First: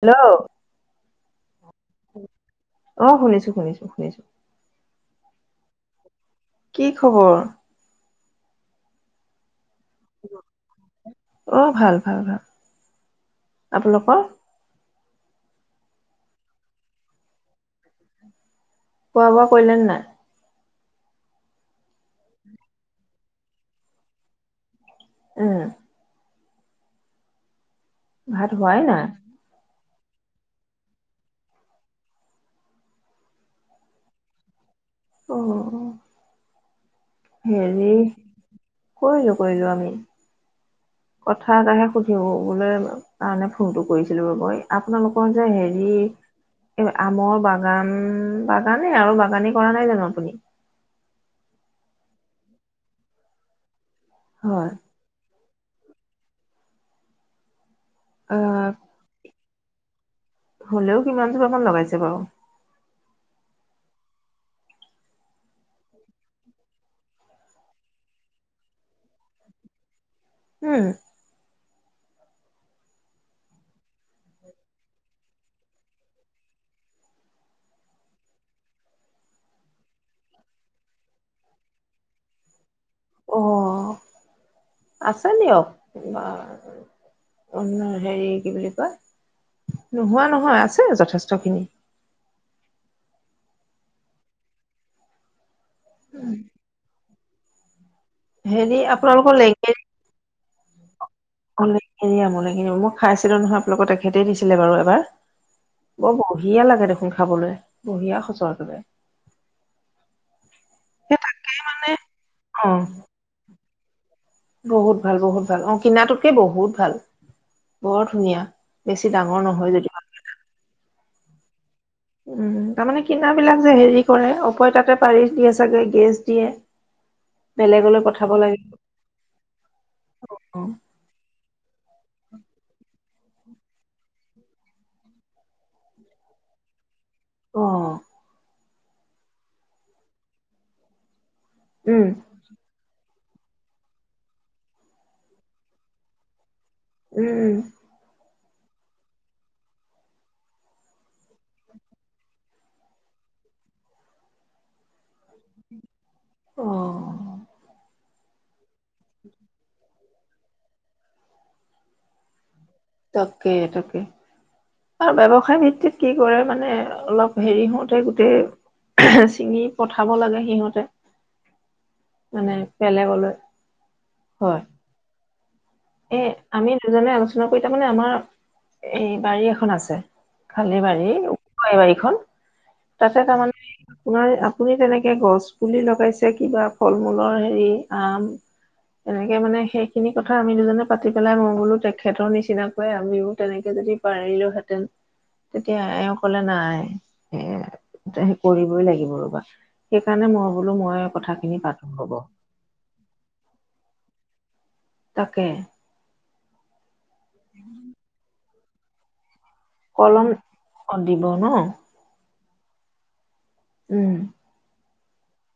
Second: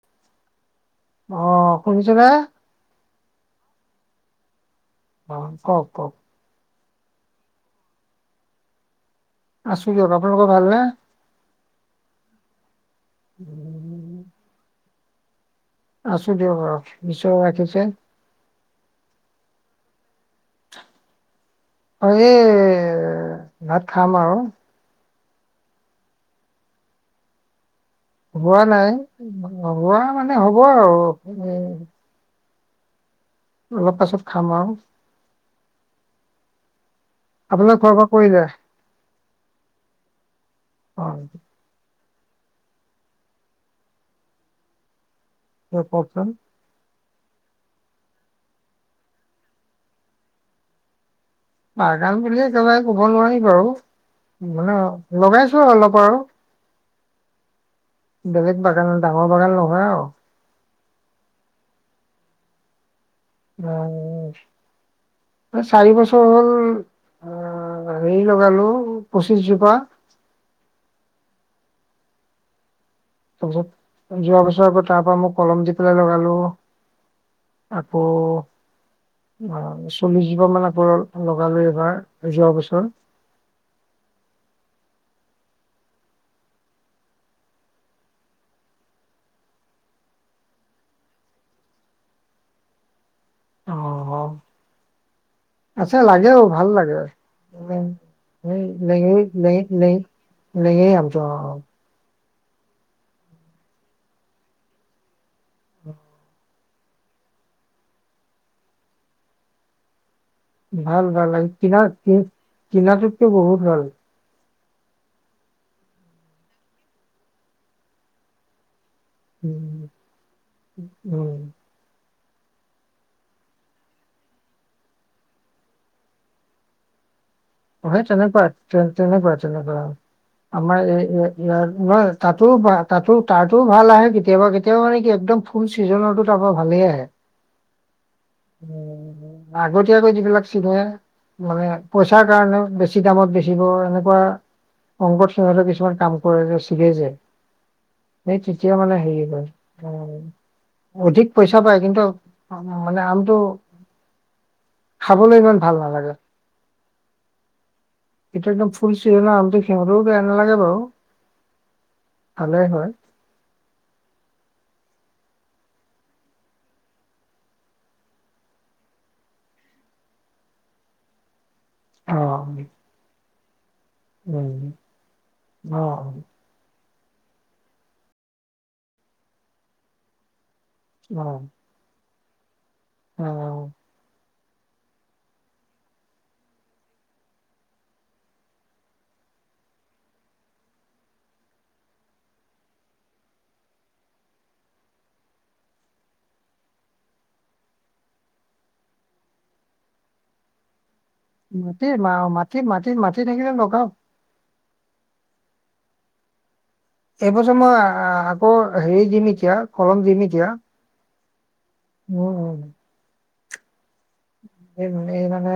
Hello? অ', শুনিছেনে? অঁ শুনিছো শুনিছো শুনিছ অঁ কওঁক কওঁক। কি খবৰ? আছো দিয়ক, আপোনালোকৰ ভাল নে? অ ভাল ভাল ভাল আপোনালোকৰ আছো দিয়ক আৰু, ঈশ্বৰে ৰাখিছে। খোৱা বোৱা কইলেনে নাই? অঁ এই, ভাত খাম আৰু। উম। ভাত হোৱা হোৱাই নাই হোৱা নাই মানে হ'ব আৰু। উম অলপ পাছত খাম আৰু। অঁ, অঁ। আপোনালোকে খোৱা বোৱা কৰিলে? কৰিলো কৰিলো আমি। অ', কথা এটাহে সুধিবলৈ কাৰণে ফোনটো কৰিছিলো মই, আপোনালোক কৰ যে হেৰি, কওকচোন এ আমৰ বাগান বাগানেই আৰু বাগানে কৰা নাই জানো আপুনি? বাগান বুলি একেবাৰে ক'ব নোৱাৰি বাৰু। হয় মানে লগাই আছ অলপ আৰু বেলেগ আহ বাগান ডাঙৰ বাগান নহ হয় আৰু হ'লেও কিমান জোপামান লগাইছে বাৰু? চাৰি বছৰ হ'ল আহ হেৰি লগালো, পঁচিছজোপা। উম। তাৰ পিছত, যোৱা বছৰ আকৌ তাৰ পৰা মোক কলম দি পেলাই লগালো, আকৌ আ চল্লিশ জোপা মান আকৌ লগালো এইবাৰ, যোৱা বছৰ। অ আছে দিয়ক বাৰু, অন হেৰি, কি বুলি কয় নোহোৱা নহয় আছে যথেষ্ট খিনি। অ আছে, লাগেও, ভাল লাগে আৰু উম। হেই হেৰি আপোনালোকৰ লেঙেৰি লেঙেই লেঙ লেঙেৰী আমটো অ অ [unintelligible] মই খাইছিলো নহয় আপোনালোকত তেখেতে দিছিলে বাৰু এবাৰ, বৰ বঢ়িয়া লাগে দেখোন খাবলৈ বঢ়িয়া সচৰ একেবাৰে। ভাল ভাল লাগে। কিনা অ কিনাটোতকে বহুত ভাল বহুত ভাল, বহুত ভাল অ কিনাটোতকে বহুত ভাল। বৰ ধুনীয়া বেছি ডাঙৰ নহয় উম যদি। উম'' উম' তাৰমানে কিনাবিলাক যে হেৰি কৰে, অপয় তাতে পাৰিষ দিয়ে চাগে, গেছ দিয়ে। অ' বেলেগলৈ সেই পঠাব তেনেকুৱা, লাগে তে তেনেকুৱা, তেনেকুৱা অ আমাৰ এই, ইয় নহয় তাতো বা তাতো- তাতো ভাল আহে কেতিয়াবা, কেতিয়াবা মানে কি একদম ফুল চিজনতো তাৰ পৰা ভালেই আহে। অ' উ' আগত আগৈ যিব লাগ চি নহে- মানে উম পচ- কাৰণ- বেি দামত বেচিব এনেকুৱা অংগতসিংহলে কিছুমান কাম কৰে- উম'' এই তেতিয়া মানে হেৰি হয়, অধিক পইচা পায় কিন্তু মানে আমটো- খাবলৈ ইমান ভাল নালাগে। অ এটো একদম- খুলছিল নমো সিহঁত- বেয়া নালাগে বাৰু। ভালেই হয় তাকে, তাকে। আৰু ব্য্ৱসায় ভিত্তিত কি কৰে মানে, অলপ হেৰি হহওঁতে গোটেই চিঙি পঠাব লাগে সিহঁতে। অ মানে বেলেগলৈ। হয়। উম' এ আমি অ' দুজনে আলোচনা কৰি তাৰমানানে, আমাৰ এই বাৰী এখন আছে। খালে বাৰী, অ এই ব়ীখন- তাতে অ তাৰমানে আপোনাৰ- আপুনি তেনেকে গছ পুলি লগাইছে, কিবা ফল মূলৰ হেৰি, আম এনেকে মানে সেইখিনি কথা- আমি দুজনে পাতি পেলাই মই বোলো, তেখেতৰ নিচিনাকৈ আমিও তেনেকে যদি পাৰিলো হেতেন, তেতিয়া এ কলে নাই এ কৰিবই লাগিব ৰ'বা। সেইকাৰণে মই বোলো, মই- কথাখিনি পাতো মাটিৰ, ম ৰব মাটিত, মাটিত, মাটি থাকিল লগও। তাকে। এইবছৰ মই আহ- অ সেই যিমি- কিয় কলম দি নেকিয়। অ দিব ন! উম। এই মানে,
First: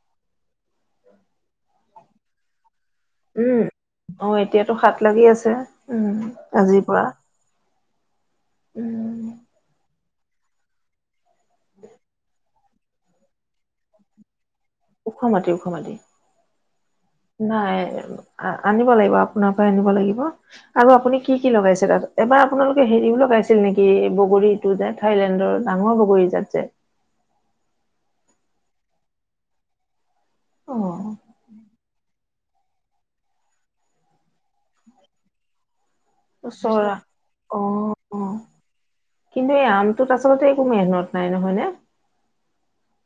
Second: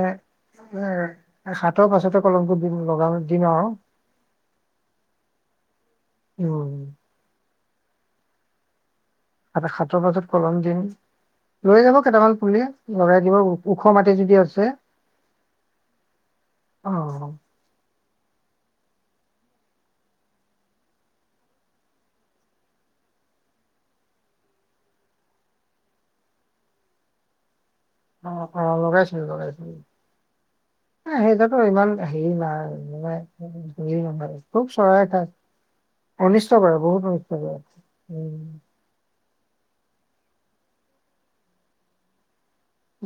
এ সাতৰ পাছতে কলমটো। দিম লগাম দিম উম আৰু অ এতিয়াতো হাত লাগি আছে। উম উম। আজিৰ পৰা উম। এটা সাতৰ মাজত কলম দিন। লৈ যাব কেইটামান পুলি। লৰাই দিব ওখ মাটি যদি আছে। ওখ মাটি ওখ মাটি অ নাই। আনিব লাগিব আপোনাৰ পৰাই। অ, অ লগাইছো লগাইছো। এ অ সেইটোতো ইমান। হে ন মে ন খুব চৰাই খায়। অনিষ্ট কৰে, চৰা বহুত অনিষ্ট কৰে। অ অ কিন্তু এই আমটোত আচলতে একো মেহনত নাই নহয় নে?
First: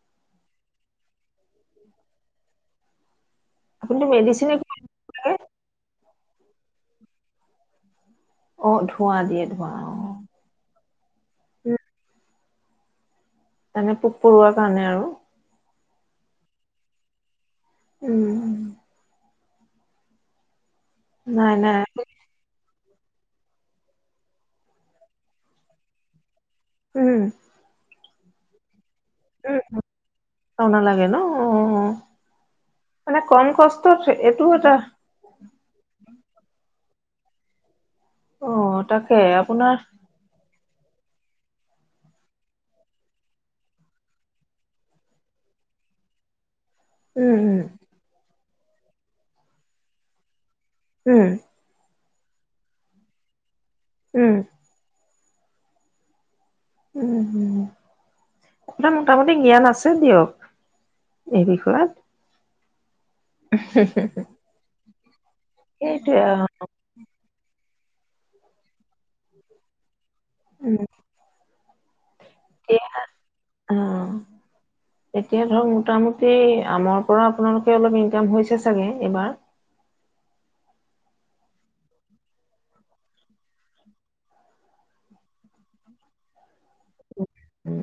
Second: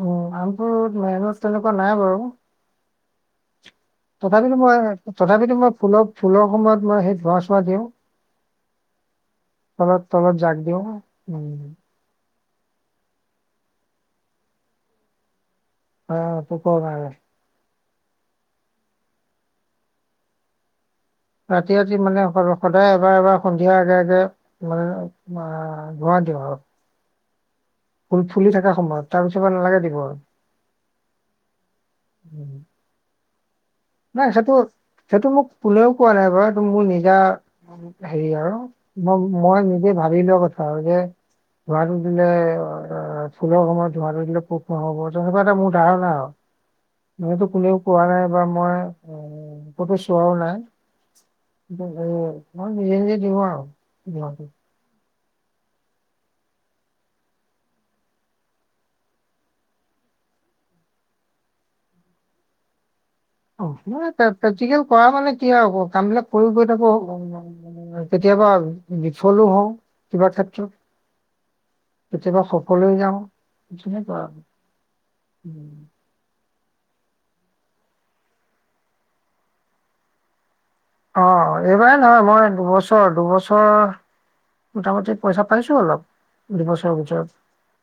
উম আমবোৰত, মেহনত তেনেকুৱা নাই বাৰু। আপুনিতো মেডিচিন তথাপিতো একো মই নালাগে। তথাপিতো মই ফুলক ফুলৰ সময়ত মই সেই ধোৱা-চোৱা দিওঁ। অ' ধোঁৱা দিয়ে ধোঁৱা তলত অ'। তলত জাক দিও, উম। এনে পোক-পৰুৱা কাৰণে আও অ পোকৰ কাৰণে উম। নাই নাই। ৰাতি-ৰাতি মানে সৰহ সদায় এবাৰ এবাৰ সন্ধিয়াৰ আগে আগে মানে মা ধোঁৱা দিও আৰু হম। ফুল ফুলি থকা সময়ত তাৰ পিছৰ পৰা নালাগে দিব আৰু। চাও নালাগে ন? অ', অ'। মানে কম কষ্ট। নাই সেইটো, সেইটো মোক কোনেও কোৱা নাই বাও সেইটো মোৰ নিজ [unintelligible] হেৰি আৰু অ' তাকে মই আপোনাৰ নিজে ভাবি লোৱা কথা। আৰু যে ধোঁৱাটো দিলে, অ ফুলৰ সময়ত ধোঁৱাটো দিলে পোক নহ'ব তেনেকুৱা এটা মোৰ ধাৰণা আৰু। উম, মইটো উম, কোনেও কোৱা নাই। বা মই উ, কতো চোৱাও নাই। উম। উম, মই নিজে নিজে দিও আৰু। উম, নোৱাৰো। উম হুম, হুম আপোনাৰ মোটামুটি জ্ঞান আছে দিয়ক, এই বিষয়ত। অঁ ন তজিক [unintelligible] ঘৰৰ মানুহে কি কয় কি আৰু হ'ব। সেইটোৱে কামবিলাক অ'। কৰি গৈ থাকো আৰু সময় সময়। কেতিয়াবা বিফলো হওঁ। কিবা ক্ষেত্ৰত। উম, কেতিয়াবা সফল এতিয়া হৈ যাওঁ, অ' তেনেকুৱা আৰু। এতিয়া ধৰক মোটামুটি আমৰ পৰা আপোনালোকৰ অলপ ইনকাম হৈছে চাগে, এইবাৰ। অঁ এইবাৰ নহয় মই দুবছৰ, দুবছৰ মোটামুটি পইচা পাইছো অলপ। দুবছৰ ভিতৰত উম,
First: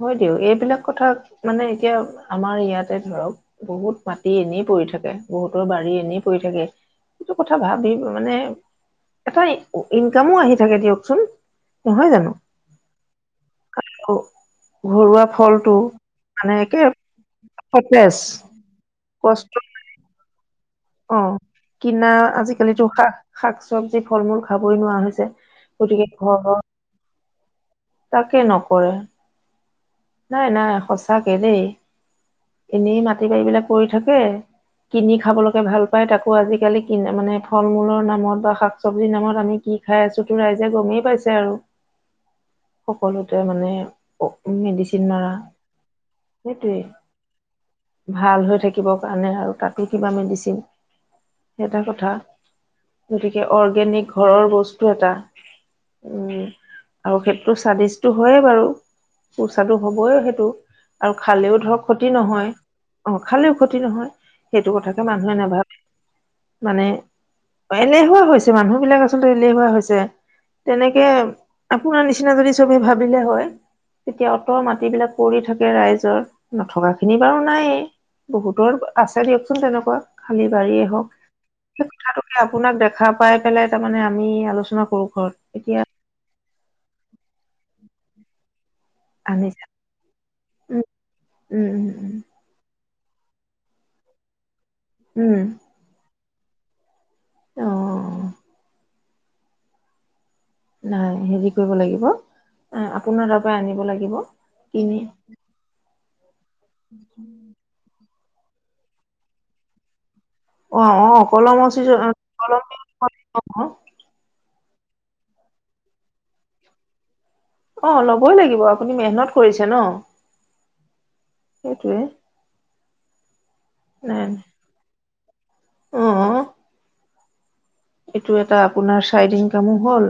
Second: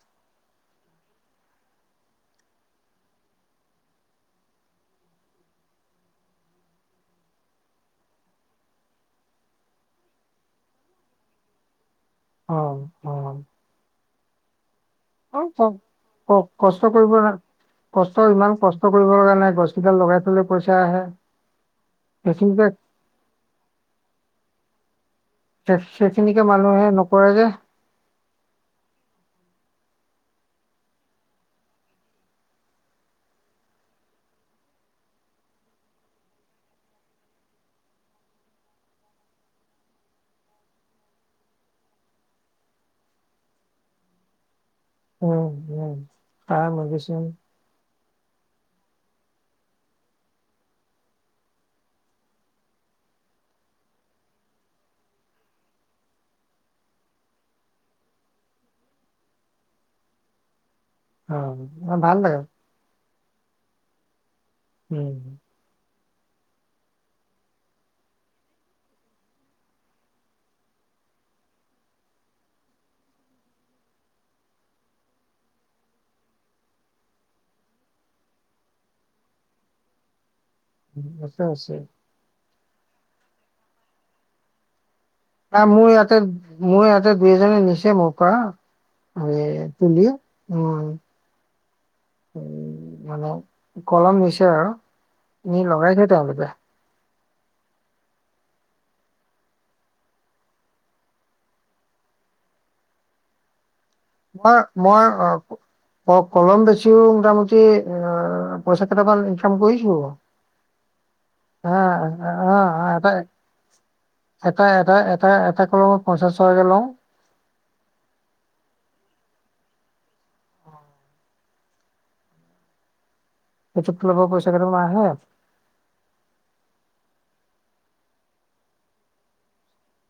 হয় দিয়ক, এইবিলাক কথা মানে এতিয়া আমাৰ ইয়াতে ধৰক বহুত মাটি এনেই পৰি থাকে। বহুতৰ বাৰী এনেই পৰি থাকে। সেইটো কথা ভাবি মানে, এটা ইনকামো আহি থাকে দিয়কচোন। নহয় জানো অ, অ ঘৰুৱা অহ, ফলটো কওক, কওক মানে একে কষ্ট কৰিব কাৰণে সতেজ কষ্ট ইমান কষ্ট কৰিব কাৰণে গছ কেইডাল লগাই থলে। পইচা আহে অহ, কিনা সেইখিনিতে আজিকালিতো শাক, শাক চবজি ফল মূল। খাবই নোৱাৰা হৈছে। গতিকে সেইখিনিকে ঘৰৰ মানুহে নকৰে। কৰে যে। তাকে নকৰে। নাই, নাই সঁচা কে দে। এনেই মাটি বাৰী বিলাক পৰি থাকে। কিনি খাবলৈকে ভাল পায়। তাকো আজিকালি কিনা মানে ফল মূলৰ নামত বা শাক চবজিৰ নামত আমি কি খাই আছো। তো ৰাইজে গমেই পাইছে আৰু। সকলোতে মানে আৰু অকল মেডিচিন। মাৰা উম, উম সাৰ সেইটোৱে মেডিচিন। ভাল হৈ থাকিব কাৰণে আৰু তাতো কিবা মেডিচিন। সেইটো এটা কথা গতিকে অৰ্গেনিক ঘৰৰ বস্তু এটা। উম আৰু সেইটো স্বাদিষ্টটো হয়ে বাৰু। সুস্বাদু হবই সেইটো। আৰু অ খালেও ধৰক। ক্ষতি ভাল লাগে নহয়। অহ, খালেও ক্ষতি নহয়। সেইটো কথাকে উম মানুহে নাভাবে। মানে এলেহুৱা হৈছে। মানুহ বিলাক আচলতে এলেহুৱা হৈছে। তেনেকে আপোনাৰ নিচিনা যদি চবে ভাবিলে হয় তেতিয়া অ'ত মাটিবিলাক পৰি থাকে ৰাইজৰ। নথকা খিনি বাৰু নাইয়ে। বহুতৰ আছে দিয়কচোন তেনেকুৱা। আালি বঢাৰিয়েই উম, হওক আছে আছে সেই কথাটোকে [unintelligible] আপোনাক দেখা পাই পেলাই তাৰমানানে আমি আলোচনা কৰো। ঘৰত আহ, এতিয়া মোৰ ইয়াতে। মোৰ ইয়াতে দুই এজনে নিছে মোৰ পৰা। আৰু আনিছে তুলি উ উম উম উম উম উ মানে কলম নিছে আৰু এ লগাই থ তেওঁলোকে আহ নাই হেৰি কৰিব লাগিব এ আপোনাৰ তাৰ পৰা আনিব লাগিব মই কিনি মই অ অফ কলম বেছিও মোটামুটি অ অ পইচা কেইটামান ইনকম কৰিছো অ অ কলম হা আ- আ- আ- এটা এটা এটা এটা এটা কলমত পঞ্চাছ টকাকে লওঁ অ ল'বই লাগিব আপুনি মেহনত কৰিছে ন সেইটোৱে এইটোয়া তল ব নাই নাই, পইচা কম আহ অ এইটো এটা আপোনাৰ চাইড ইনকামো হল,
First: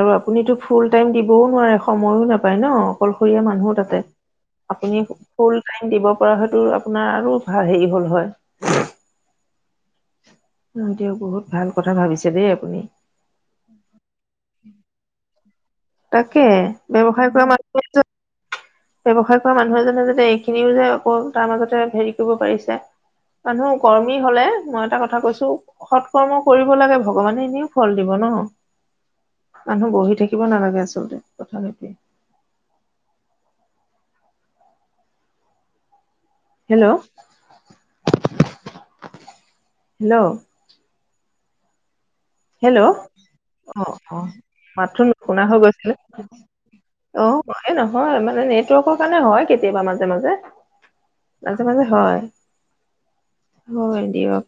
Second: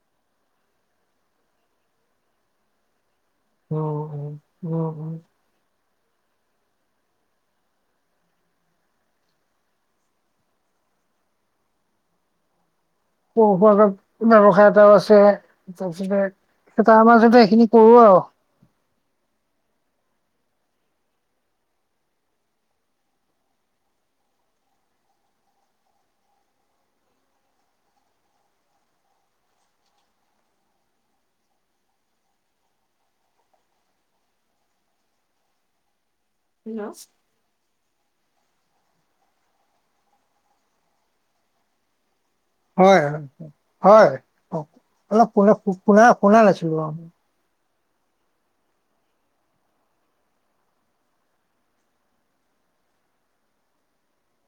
আৰু আপুনিটো ফুল টাইম দিবও নোৱাৰে, সময়ো নাপায় নহ। অকলশৰীয়া মানুহ তাতে, উম উম উম আপুনি উম ফু ফুল টাইম দিব পৰা হলে। টো আপোনাৰ আৰু ভালেই হ'ল হয়। অক্ষ দিয়ক বহুত ভাল কথা ভাবিছে দেই আপুনি। পহপত ব্যৱসায় এটাও আছে। তাৰপিছতে তাকে এটা আমাৰ ব্যৱসায় যাতে কৰা এইখিনি মানুহ কৰো এজন আৰু। ব্যৱসায় কৰা মানুহ এজনে যাতে এইখিনিও যে আকৌ তাৰ মাজতে হেৰি কৰিব পাৰিছে মানুহ কৰ্মী হলে মই এটা কথা কৈছো সৎ কৰ্ম কৰিব লাগে ভগৱানে এনেও ফল দিব ন মানুহ বহি থাকিব নালাগে আচলতে তথাপি। হেল্ল'। হেল্ল'। হেল্ল' হয় অ হয় অ হয় মাতটো অলপ নুশুনা পোনা হৈ গৈছিলে পোনা শুনা নাছিলো আৰু। অ এই নহয় মানে নেটৱৰ্কৰ কাৰণে হয় কেতিয়াবা মাজে মাজে মাজে মাজে হয় হয় দিয়ক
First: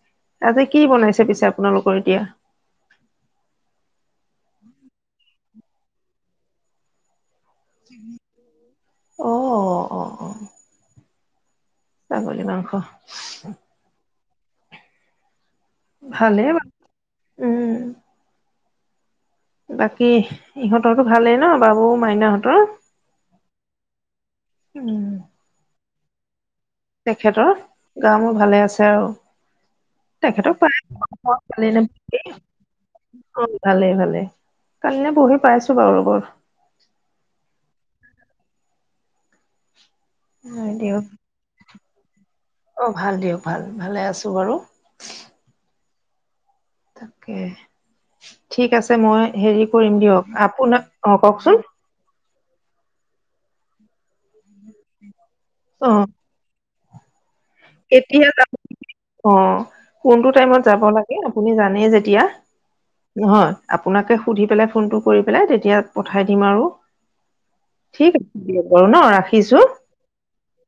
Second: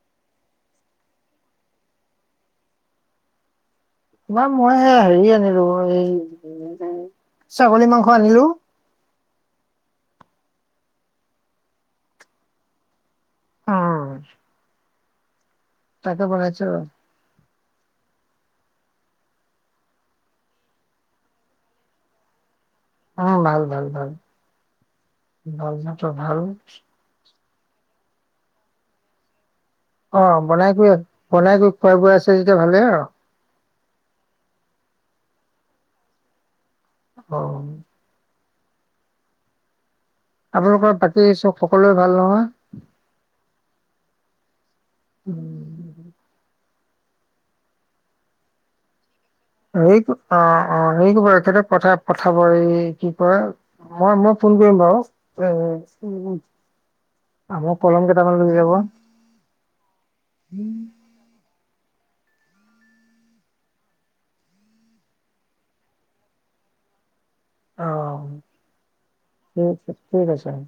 আজি কি বনাইছে পিছে আপোনালোকৰ এতিয়া। তিবা মই হেৰি আনিলো এই। ছাগলী মাংস আনিলো। অহ অহ। ছাগলী মাংস। উ টাকে বনাইছো বাৰু আৰু। উম। বাকী ইহতৰতো ভালেই ন বাবু মাইনাহতৰ। উম ভাল ভাল ভাল উম ভাল চা। ভাল। তেখেতৰ গা মোৰ ভালে আছে আৰু। অহ তেখেতক পাই বনাই কৰি বনাই ভালেই কৰি খোৱা নে? বোৱা আছে যেতিয়া, ভালেই আৰু। অ ভালেই ভালেই কাল নে পৰহি পাইছো বাৰু লগৰ। অহ। আপোনালোকৰ বাকী চব। সকলোৱে ভাল নহয়। অহ ভাল দিয়ক ভাল ভালেই আছো বাৰু। উম। তাকে ঠিক আছে মই। হেৰি কৰিম এই দিয়ক কথা আপোনাক অহ অ হেৰি কৰিব কওকচোন এখেতে কথা পঠাব এই কি। মই মই ফোন কৰিম বাৰু। উম, উম‌, উ, উ। কেতিয়াবা অ কোনটো টাইমত যাব লাগে আপুনি জানিব। আহে যেতিয়া নহয়, আপোনাকে সুধি পেলায়, ফোনটো কৰি পেলায় তেতিয়া পঠাই দিম আৰু। ঠিক আছে দিয়া বাৰু নহ ৰাখিছো। ঠিক ঠিক আছে